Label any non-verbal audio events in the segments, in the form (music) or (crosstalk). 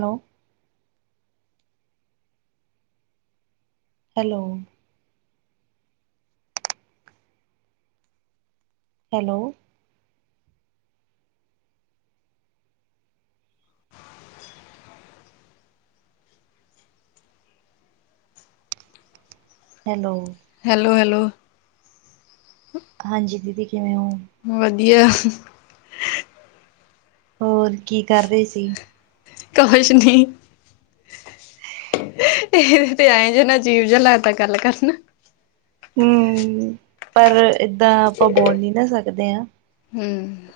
Hello. Hello. Hello. Hello. Hello, hello. ਹਾਂਜੀ ਦੀਦੀ ਕਿਵੇਂ ਹੋ? ਵਧੀਆ। ਹੋਰ ਕੀ ਕਰ ਰਹੇ ਸੀ? ਕੁਛ ਨਹੀਂ। ਇਹਦੇ ਤੇ ਆਏ ਜੇ ਨਾ ਅਜੀਵ ਜਿਹਾ ਲੱਗਦਾ ਗੱਲ ਕਰਨਾ। ਹੁੰ, ਪਰ ਏਦਾਂ ਆਪਾਂ ਬੋਲ ਨੀ ਨਾ ਸਕਦੇ ਆ। ਹੁੰ।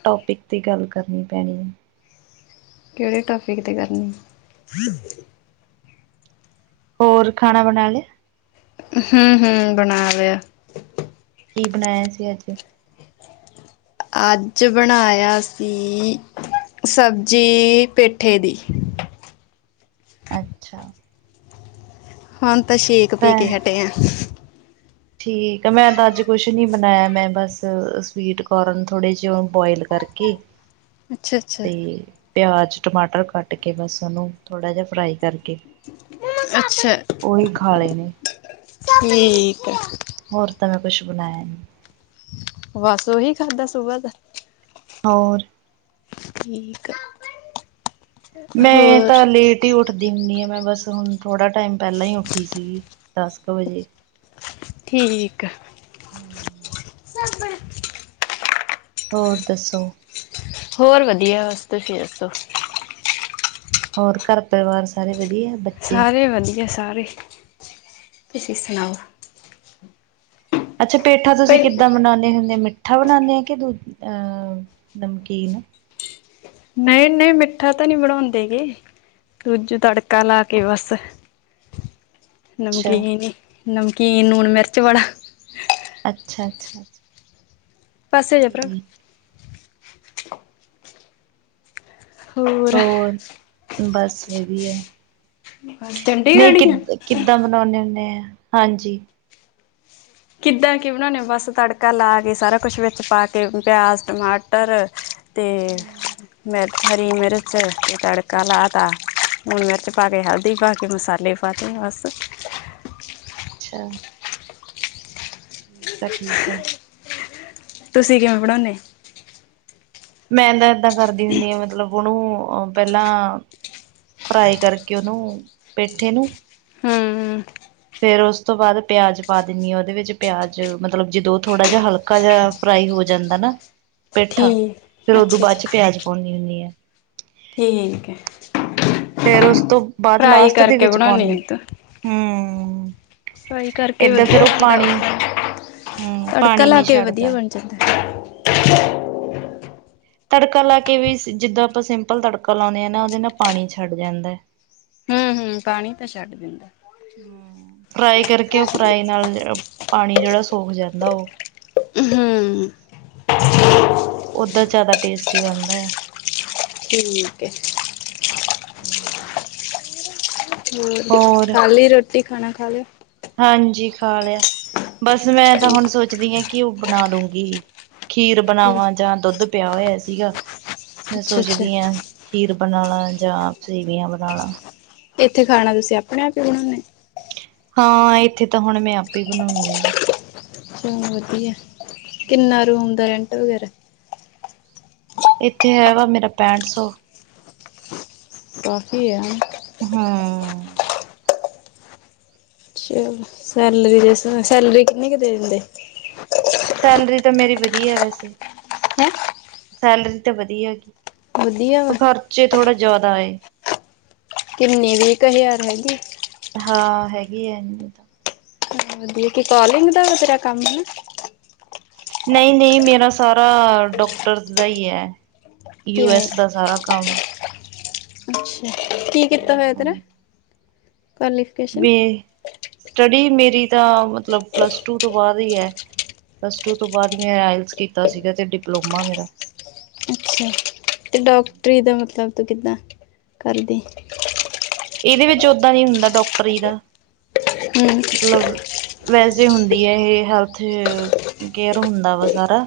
ਟੋਪਿਕ ਤੇ ਗੱਲ ਕਰਨੀ ਪੈਣੀ ਐ। ਕਿਹੜੇ ਟਾਪਿਕ ਤੇ ਕਰਨੀ ਹੋਰ ਖਾਣਾ ਬਣਾ ਲਿਆ। ਹੂੰ, ਹੂੰ ਬਣਾ ਲਆ। ਕੀ ਬਣਾਇਆ ਸੀ ਅੱਜ? ਅੱਜ ਬਣਾਇਆ ਸੀ ਸਬਜ਼ੀ ਪੇਠੇ ਦੀ। ਅੱਛਾ। ਹੁਣ ਤਾਂ ਸੇਕ ਪੀ ਕੇ ਮੈਂ ਹਟੇ ਆਂ। ਠੀਕ ਆ, ਮੈਂ ਤਾਂ ਅੱਜ ਕੁਛ ਨੀ ਬਣਾਇਆ, ਮੈਂ ਬਸ ਸਵੀਟ ਕੋਰਨ ਥੋੜ੍ਹੇ ਜਿਹੇ ਔ ਬੋਆਇਲ ਕਰਕੇ ਹ ਅੱਛਾ ਅੱਛਾ ਤੇ ਪਿਆਜ, ਟਮਾਟਰ ਕੱਟ ਕੇ ਬਸ ਉਹਨੂੰ ਥੋੜ੍ਹਾ ਜਿਹਾ ਫਰਾਈ ਕਰ ਅੱਛਾ, ਖਾ ਲਏ ਨੇ ਠੀਕ ਐ। ਹੋਰ ਤਾਂ ਮੈਂ ਕੁਛ ਬਣਾਇਆ ਨੀ। ਬਸ ਉਹੀ ਖਾਧਾ ਸੁਬਾ ਦਾ? ਹੋਰ। ਠੀਕ ਆ। ਮੈਂ ਹੋਰ ਤਾਂ ਲੇਟ ਟੀ ਹੀ ਉੱਠਦੀ ਹੁੰਦੀ ਹਾਂ ਮੈਂ ਬਸ ਹੁਣ ਥੋੜਾ ਟਾਈਮ ਪਹਿਲਾਂ ਹੀ ਉੱਠੀ ਸੀ ਦਸ ਕੁ ਵਜੇ। ਠੀਕ। ਸਾਬਣ ਹੋਰ ਦੱਸੋ? ਹੋਰ ਵਧੀਆ, ਬਸ ਤੂਸੀ ਦੱਸੋ? ਹੋਰ ਕਾਰ ਪਰਿਵਾਰ ਸਾਰੇ ਵਧੀਆ, ਬਚ ਸਾਰੇ ਵਧੀਆ, ਸਾਰੇ, ਤੁਸੀਂ ਸੁਣਾਓ? ਅੱਛਾ ਪੇਠਾ ਤੁਸੀਂ ਪਹਿ ਕਿੱਦਾਂ ਬਣਾਉਣੇ ਹੁੰਦੇ, ਮਿੱਠਾ ਬਣਾਉਂਣੇ ਆ ਕਿ ਦੂ ਅਹ ਨਮਕੀਨ। ਨਈ, ਨਈ ਮਿੱਠਾ ਤਾਂ ਨੀ ਬਣੋਂਦੇ ਹੈਗੇ ਕੂਜ ਤੜਕਾ ਲਾ ਕੇ ਬਾੱਸ (inaudible) ਨਮਕੀਨ ਈ, ਨਮਕੀਨ ਨੂੰਨ-ਮਿਰਚ ਵਾਲਾ ਅੱਛਾ, ਅੱਛਾ, ਅੱਛਾ। (inaudible) ਠੀਕ ਹੋਰ, ਬਾੱਸ ਵਦੀਆ। (inaudible) ਨਈ, ਕਿ ਕਿੱਦਾ ਬਨੋਨੇ ਓਨੇ ਆ ਹਾਂਜੀ। ਕਿੱਦਾਂ ਕੀ ਬਣੋਨੇ ਓ? ਬਾੱਸ ਤੜਕਾ ਲਾ ਕੇ ਸਾਰਾ ਕੋਛ ਵਿੱਚ ਪਾ ਕੇ ਪਿਆਜ਼, ਟਮਾਟਰ ਤੇ ਹਮ ਮਿਰਚ, ਹਰੀ -ਮਿਰਚ ਤੜਕਾ ਲਾ ਤਾ ਨੂਨ ਮਿਰਚ ਪਾ ਕੇ, ਹਲਦੀ ਪਾ ਕੇ, ਮਸਾਲੇ ਪਾਤੇ ਬਾੱਸ। ਅੱਛਾ। ਕ, ਠੀਕ ਆ। ਤੁਸੀ ਕਿਵੇਂ ਬਣੋਨੇ? ਮੈਂ ਤਾ ਏਦਾਂ ਕਰਦੀ ਹੁੰਨੀ ਆ, ਮਤਲਬ ਓਨੂੰ ਪੈਲਾਂ ਫਰਾਈ ਕਰਕੇ ਓਨੂ, ਪੇਠੇ ਨੂ ਹੂੰ ਫੇਰ ਓਸ ਤੋ ਬਾਦ ਪਿਆਜ ਪਾ ਦੇਨੀ ਆ ਓਦੇ ਵਿੱਚ ਪਿਆਜ, ਮਤਲਬ ਜਿਦੋ ਥੋੜ੍ਹਾ ਜਾ ਹਲਕਾ ਜਾ ਫਰਾਈ ਹੋ ਜਾਂਦਾ ਨਾ, ਪੇਠਾ ਠੀਕ ਫੇਰ ਉਦੋ ਅੱਛਾ ਬਾਦ ਅੱਛਾ ਚ ਪਿਆਜ ਪੋਨੀਂ ਹੁੰਨੀ ਆ। ਠੀਕ ਏ। ਫੇਰ ਓਸ ਤੋ ਬਾੱਦ ਲਾਸਟ ਦੇ ਵਿੱਚ ਪੋਂਨੀ ਏ, ਆ ਤੂੰ ਹੂੰ। ਫਰਾਈ ਕਰਕੇ ਵਦਿਆ ਹਮ (unintelligible) ਤੜਕਾ ਪਾਣੀ ਲਾ ਨੀ ਕੇ ਵੀ ਵਦਿਆ ਛੱਡਦਾ ਬਨ ਚ (unintelligible) ਤੜਕਾ ਲਾ ਕੇ ਵੀ ਸਿ ਜਿਦਾ ਅਪਾ ਸਿੰਪਲ ਤੜਕਾ ਲਾਓਨੇ ਆ ਨਾ ਓਦੇ ਨਾਲ ਪਾਣੀ ਛੱਡ ਜਾਦਾ ਏ। ਹੂੰ, ਹੂੰ ਪਾਣੀ ਤਾਂ ਛੱਡ ਦਿੰਦਾ ਏ। ਹੂੰ, ਫਰਾਈ ਕਰਕੇ ਓ ਫਰਾਈ ਨਾਲ ਪਾਣੀ ਜੇੜਾ ਸੋਕ ਜਾਂਦਾ ਔ। ਹੂੰ। ਓਦਾ ਜਾਦਾ ਟੇਸਟੀ ਬਨਦਾ ਏ। ਠੀਕ ਏ। ਹੂੰ, ਹੋਰ ਖਾਲੀ ਰੋਟੀ ਖਾਨਾ ਖਾ ਲੇਆ? ਹਾਂਜੀ ਖਾ ਲੇਆ ਬਾੱਸ ਮੈਂ ਤਾ ਹੁਣ ਠੀਕ ਸੋਚਦੀ ਆ ਕਿ ਓ ਬਣਾ ਲੂੰਗੀ ਖੀਰ ਕੀ ਬਣਾਵਾਂ ਜਾਂ ਦੋਧ ਪੇਆ ਓਯਾ ਸੀਗਾ, ਮੈਂ ਅੱਛਾ ਅੱਛਾ ਸੋਚਦੀ ਹਾਂ ਖੀਰ ਬਨਾ ਲਾ ਜਾਂ, ਸੇਵੀਆਂ ਬਣਾਲਾ। ਇੱਥੇ ਖਾਣਾ ਤੁਸੀ ਅਪਣੇ ਆਪ ਈ ਬਣੌਨੇ? ਹਾਂ ਇੱਥੇ ਤਾਂ ਹੁਣ ਮੈਂ ਆਪੈ ਈ ਬਣੋੰਨੀ ਆ। ਅੱਛਾ ਵਦਿਆ, ਕਿਨਾ ਰੂਮ ਦਾ ਰੈਂਟ ਵਗੈਰਾ? ਇੱਥੇ ਹੈ ਵਾ ਮੇਰਾ ਪੈਂਠ ਸੌ। ਕਾਫੀ ਆ। ਹਾਂ। ਅੱਛਾ, ਸੈਲਰੀ (unintelligible) ਸੈਲਰੀ ਕਿੰਨੀ ਕੁ ਦੇ ਦਿੰਦੇ? (unintelligible) ਸੈਲਰੀ ਤਾ ਮੇਰੀ ਵਦਿਆ ਵੈਸੇ। ਹੈਂ? ਸੈਲਰੀ ਤਾ ਵਦਿਆ ਐਗੀ, ਵਧੀਆ ਵਾ ਪਰ ਖਰਚੇ ਥੋੜੇ ਜਾਦਾ ਏ। ਕੀਨੀ, ਵੀੱਕ ਹਜ਼ਾਰ ਹੈਗੀ? ਹਾਂ, ਹੈਗੀ ਐ। (unintelligible) ਕੀ ਕੋਲਿੰਗ ਦਾ ਵਾ ਤੇਰਾ ਕਾੱਮ ਹੈਂ? ਨਈ, ਨਈ ਮੇਰਾ ਸਾਰਾ ਡੋਕਟੱਰਸ ਦਾ ਈ ਐ। ਯੂ ਕਿਵੇਂ ਐਸ ਦਾ ਸਾਰਾ ਕਾੱਮ। (unintelligible) ਅੱਛਾ ਕੀ ਕੀਤਾ ਫੇਰ ਐਦਰ, ਪੈਲੇ? ਵੀ, ਸਟੱਡੀ ਮੇਰੀ ਤਾਂ ਮਤਲਬ ਪਲਸ ਟੂ ਤੋ ਬਾਦ ਈ ਐ। ਪਲੱਸ-ਟੂ ਤੋਂ ਬਾਅਦ ਮੈਂ ਆਇਟ੍ਸ ਕੀਤਾ ਸੀਗਾ, ਤੇ ਡਿਪਲੋਮਾ ਮੇਰਾ। ਅੱਛਾ, ਤੇ ਡੌਕਟਰੀ ਦਾ ਮਤਲਬ ਤੁ ਕਿੱਦਾਂ, ਕਰਦੀ? ਇਹਦੇ ਵਿੱਚ ਓਹਦਾਂ ਨੀ ਹੁੰਦਾ ਡੌਕਟਰੀ ਦਾ, ਹੂੰ ਮਤਲਬ ਵੈਸੇ ਹੁੰਦੀ ਆ ਇਹ ਹੈਲਥ, ਕੇਅਰ ਹੁੰਦਾ ਵਾ ਸਾਰਾ।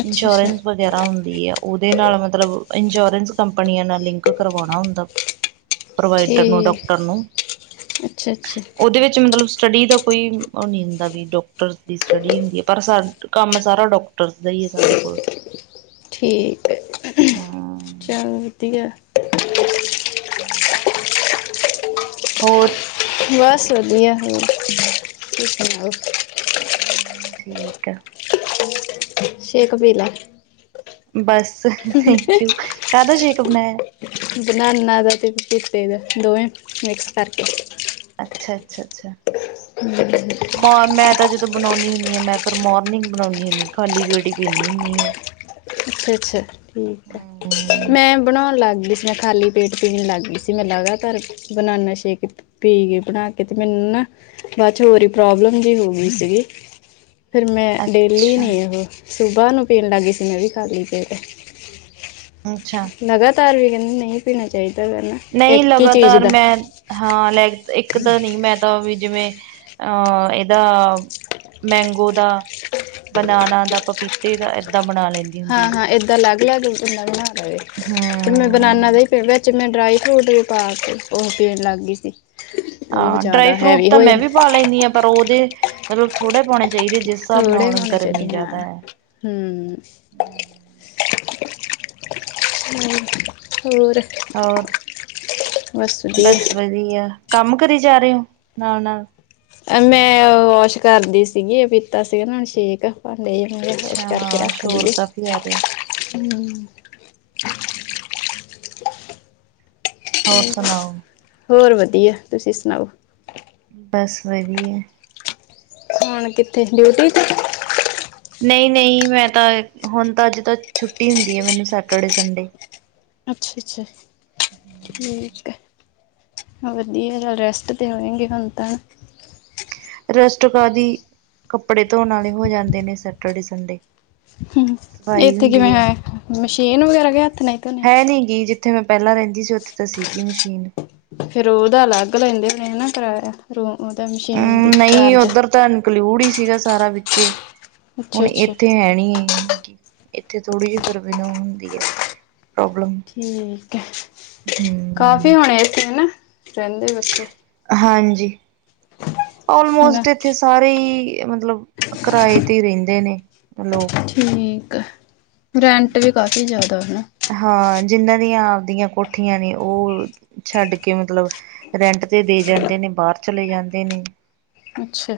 ਅੱਛਾ ਅੱਛਾ ਇੰਸ਼ੋਰੈਂਸ ਬ ਵਗੈਰਾ ਹੁੰਦੀ ਆ, ਉਹਦੇ ਨਾਲ ਮਤਲਬ ਇੰਸ਼ੋਰੈਂਸ ਕੰਪਨੀਆਂ ਨਾਲ ਲਿੰਕ ਕਰਵਾਉਣਾ ਹੁੰਦਾ। ਤੇ ਪ੍ਰੋਵਾਈਟਰ ਨੂੰ, ਠੀਕ ਡੌਕਟਰ ਨੂੰ। ਅੱਛਾ ਅੱਛਾ ਉਹਦੇ ਵਿੱਚ ਮਤਲਬ ਸਟੱਡੀ ਦਾ ਕੋਈ ਅ ਓਹ ਨਹੀਂ ਹੁੰਦਾ ਵੀ, ਡੋਕਟਰਸ ਦੀ ਸਟੱਡੀ ਹੁੰਦੀ ਆ, ਪਰ ਸਾਡ, ਕੰਮ ਸਾਰਾ ਡੋਕਟ ਡੌਕਟਰਸ ਦਾ ਹੀ ਆ, ਸਾਡੇ ਕੋਲ। ਠੀਕ ਏ, ਹਮ ਚਲ ਵਧੀਆ। ਹੂੰ (inaudible) ਹੋਰ? ਬਸ ਵਧੀਆ ਹੈ, ਤੁਸੀ ਸੁਣਾਓ? ਹਾਂ, ਠੀਕ ਆ। ਸ਼ੇਕ ਪੀਲਾ। ਬਸ, ਥੈਂਕ-ਯੂ, ਕਾਹਦਾ ਸ਼ੇਕ ਬਣਾਇਆ? ਬਨਾਨਾ ਦਾ ਤੇ ਪਪੀਤੇ ਦਾ, ਦੋਵੇਂ ਮਿਕਸ ਕਰਕੇ। ਅੱਛਾ, ਅੱਛਾ, ਅੱਛਾ। ਹ (inaudible) ਮੋ 'ਮੈਂ' ਤਾਂ ਜਦੋਂ ਬਣਾਉਨੀ ਹੁੰਨੀ ਆਂ, ਮੈਂ ਪਰ ਮੌਰਨਿੰਗ ਬਣਾਉਂਨੀ ਹੁੰਨੀ ਆ ਖਾਲੀ ਪੇਟ ਹੀ ਪੀਂਨੀ ਹੁੰਨੀ ਆ। ਅੱਛਾ-ਅੱਛਾ, ਠੀਕ ਆ, ਹਮ ਮੈਂ ਬਣਾਉਣ ਲੱਗ ਗਈ ਸ 'ਮੈਂ'ਖਾਲੀ ਪੇਟ ਪੀਣ ਲੱਗ ਗਈ ਸੀ, ਮੈਂ ਲਗਾਤਾਰ ਬਨਾਨਾ ਸ਼ੇਕ ਪੀਗਈ ਬਣਾਕੇ, ਤੇ ਮੈਨੂੰ ਨਾ ਬਾਅ'ਚੋ ਵਰੀ ਪ੍ਰੌਬਲਮ ਵੀ ਹੋ ਗਈ ਸੀ। ਫਿਰ ਮੈਂ ਡੇਲੀ ਅੱਛਾ ਨੀ ਉਹ, ਸੁਬਾਹ ਨੂੰ ਪੀਣ ਲੱਗ ਗਈ ਸੀ, ਮੈਂ, ਵੀ। ਖਾਲੀ ਪੇਟ, ਅੱਛਾ ਲਗਾਤਾਰ ਵੀ ਕਹਿੰਦੇ ਨਹੀਂ ਪੀਣਾ ਚਾਹੀਦਾ ਵਾ ਨਾ? ਨਹੀਂ, ਇੱਕ ਹੀ ਚੀਜ਼ ਲਗਾਤਾਰ ਦਾ ਮੈਂ ਹਾਂ, ਲੈ, ਇੱਕ ਤਾਂ ਨੀ ਮੈਂ, ਤਾਂਵੀ, ਜਿਵੇਂ, ਅਹ ਇਹਦਾ ਮੈਂਗੋ ਦਾ, ਬਨਾਨਾ ਦਾ, ਪਪੀਤੇ ਦਾ ਇ ਤਾ ਬਣਾਲੇ। ਹਾਂ-ਹਾਂ, ਏਦਾਂ ਅਲੱਗ-ਅਲੱਗ ਬੰਦਾ ਬਣਾਲਵੇ। ਹੂੰ‌। ਬਨਾਨਾ ਦੇ ਹੀ ਵਿੱਚ ਮੈਂ ਡ੍ਰਾਈ-ਫਰੂਟ ਵੀ ਪਾਕੇ, ਉਹ ਪੀਣ ਲੱਗ ਗਈ ਸੀ। ਤੇ ਉਹ ਹਾਂ, ਡ੍ਰਾਈ ਜ਼ਿਆਦਾ ਫਰੂਟ ਹੈਵੀ ਤਾਂ ਹੋ ''ਮੈਂ ਜਾਂਦਾ ਵੀ ਪਾ ਲ ਲੈਨੀ ਆਂ, ਪਰ ਉਹਦੇ ਮਤਲਬ ਥੋੜੇ ਪਾਉਣੇ ਚਾਹੀਦੇ, ਜਿਸ ਹਿਸਾਬ ਨਾਲ ਗਰਮੀ ਜਿਆਦਾ ਹੈ। ਹੂੰ। ਹੋਰ, ਹੋਰ? ਹਾਂ ਹ (inaudible) ਬਸ ਵਧੀਆ। ਕੰਮ ਕਰੀ ਜਾ ਰਹੇ ਹੋ, ਨਾਲ-ਨਾਲ? ''ਮੈਂ ਓ ਵੌਸ਼ ਕਰਦੀ ਸੀਗੀ, ਪੀਤਾ ਸੀ ਨਾ ਸ਼ੇਕ। ਭਾਂਡੇ ਜ ਮੈਂ ਕਿਆ, ਚੱਕਕੇ ਕਰਕੇ ਰੱਖਦੀ ਏ। (unintelligible) ਕੀ ਆ ਰਿਹਾ? ਹੂੰ ਹੋਰ ਸੁਣਾਓ? ਹੋਰ ਵਧੀਆ, ਤੁਸੀਂ ਸੁਣਾਓ? ਬਸ ਵਧੀਆ। ਹੁਣ ਕਿੱਥੇ, ਡਿਊਟੀ ਤੇ? ਨਹੀਂ-ਨਹੀਂ, ਮੈਂ ਤਾਂ ਹੁਣ ਤਾਂ, ਅੱਜ ਤਾਂ ਛੁੱਟੀ ਹੁੰਦੀ ਆ, ਮੈਨੂੰ ਸੈਟਰਡੇ, ਸੰਡੇ। ਅੱਛਾ-ਅੱਛਾ, ਠੀਕ ਹੈ। ਵਧੀਆ, ਰੈਸਟ ਤੇ ਹੋਈਂਗੀ, ਹੁਣ ਤਾਂ। ਰੈਸਟ ਕਾਦੀ, ਕੱਪੜੇ ਧੋਣ ਵਾਲੇ ਹੋ ਜਾਂਦੇ ਨੇ ਸੈਟਰਡੇ ਸੰਡੇ। ਹਮ ਸਫਾਈ ਇੱਥੇ ਕਿਵੇਂ ਹੁੰਦੀ ਹੈ ਮਸ਼ੀਨ ਵਗੈਰਾ ਕੇ ਹੱਥ ਨਾਹੀਂ ਧੋਨੇ ਹੈ ਆ? ਨੀ ਗੀ ਜਿੱਥੇ ਮੈਂ ਪਹਿਲਾਂ ਰਹਿੰਦੀ ਸੀ, ਉੱਥੇ ਤਾਂ ਸੀਗੀ ਮਸ਼ੀਨ ਫਿਰ ਉਹਦਾ ਅਲੱਗ ਲੈਂਦੇ ਨੇ ਨਾ ਕਰਾਇਆ ਰੂਮ ਉਹਦਾ ਮਸ਼ੀਨ ਅਮ ਦੀ ਨਹੀਂ ਚਾਰਜ। ਉੱਧਰ ਤਾਂ ਇਨਕਲੂਡ ਹੀ ਸੀ ਸਾਰਾ ਵਿਚੇ ਅੱਛਾ ਹੁਣ ਅੱਛਾ ਇੱਥੇ ਹੈ ਨੀ। ਇੱਥੇ ਥੋੜੀ ਜਿਹੀ ਫਿਰ ਬਿਲੋਂ ਹੁੰਦੀ ਹੈਂ। ਠੀਕ ਹੈ ਕਾਫੀ ਹਮ ਹੋਣੇ ਇੱਥੇ ਨਾ ਰਹਿੰਦੇ ਬੱਚੇ। ਹਾਂਜੀ, ਨਾ ਆਲਮੋਸਟ ਇਥੇ ਸਾਰੇ ਹੀ ਮਤਲਬ ਕਿਰਾਏ ਤੇ ਰਹਿੰਦੇ ਨੇ ਲੋਕ ਠੀਕ ਆ ਰੈਂਟ ਵੀ ਦੇ ਕਾਫੀ ਜ਼ਿਆਦਾ ਹੈ ਨਾ। ਹਾਂ ਜਿੰਹਨਾਂ ਦੀਆਂ ਆਪਦੀਆਂ ਕੋਠੀਆਂ ਨੇ, ਉਹ ਛੱਡ ਕੇ ਮਤਲਬ ਰੈਂਟ ਤੇ ਦੇ ਜਾਂਦੇ ਨੇ, ਬਾਹਰ ਚਲੇ ਜਾਂਦੇ ਨੇ। ਅੱਛਾ।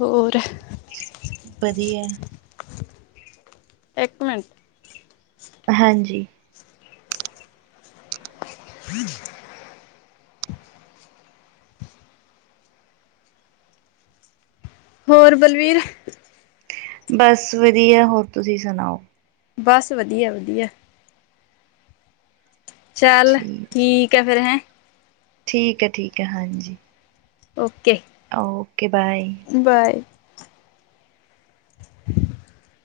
ਹੋਰ। ਵਧੀਆ। ਇੱਕ ਮਿੰਟ। ਹਾਂਜੀ। ਫਜ (inaudible) ਹੋਰ ਬਲਵੀਰ। ਬਸ ਵਧੀਆ, ਹੋਰ ਤੁਸੀਂ ਸੁਣਾਓ? ਬਸ, ਵਧੀਆ ਵਧੀਆ। ਚੱਲ ਠੀਕ ਹੈ ਫ਼ਿਰ ਹੈਂ। ਠੀਕ ਹੈ ਠੀਕ ਹੈ, ਹਾਂਜੀ। Okay okay bye. ਬਾਏ। (inaudible)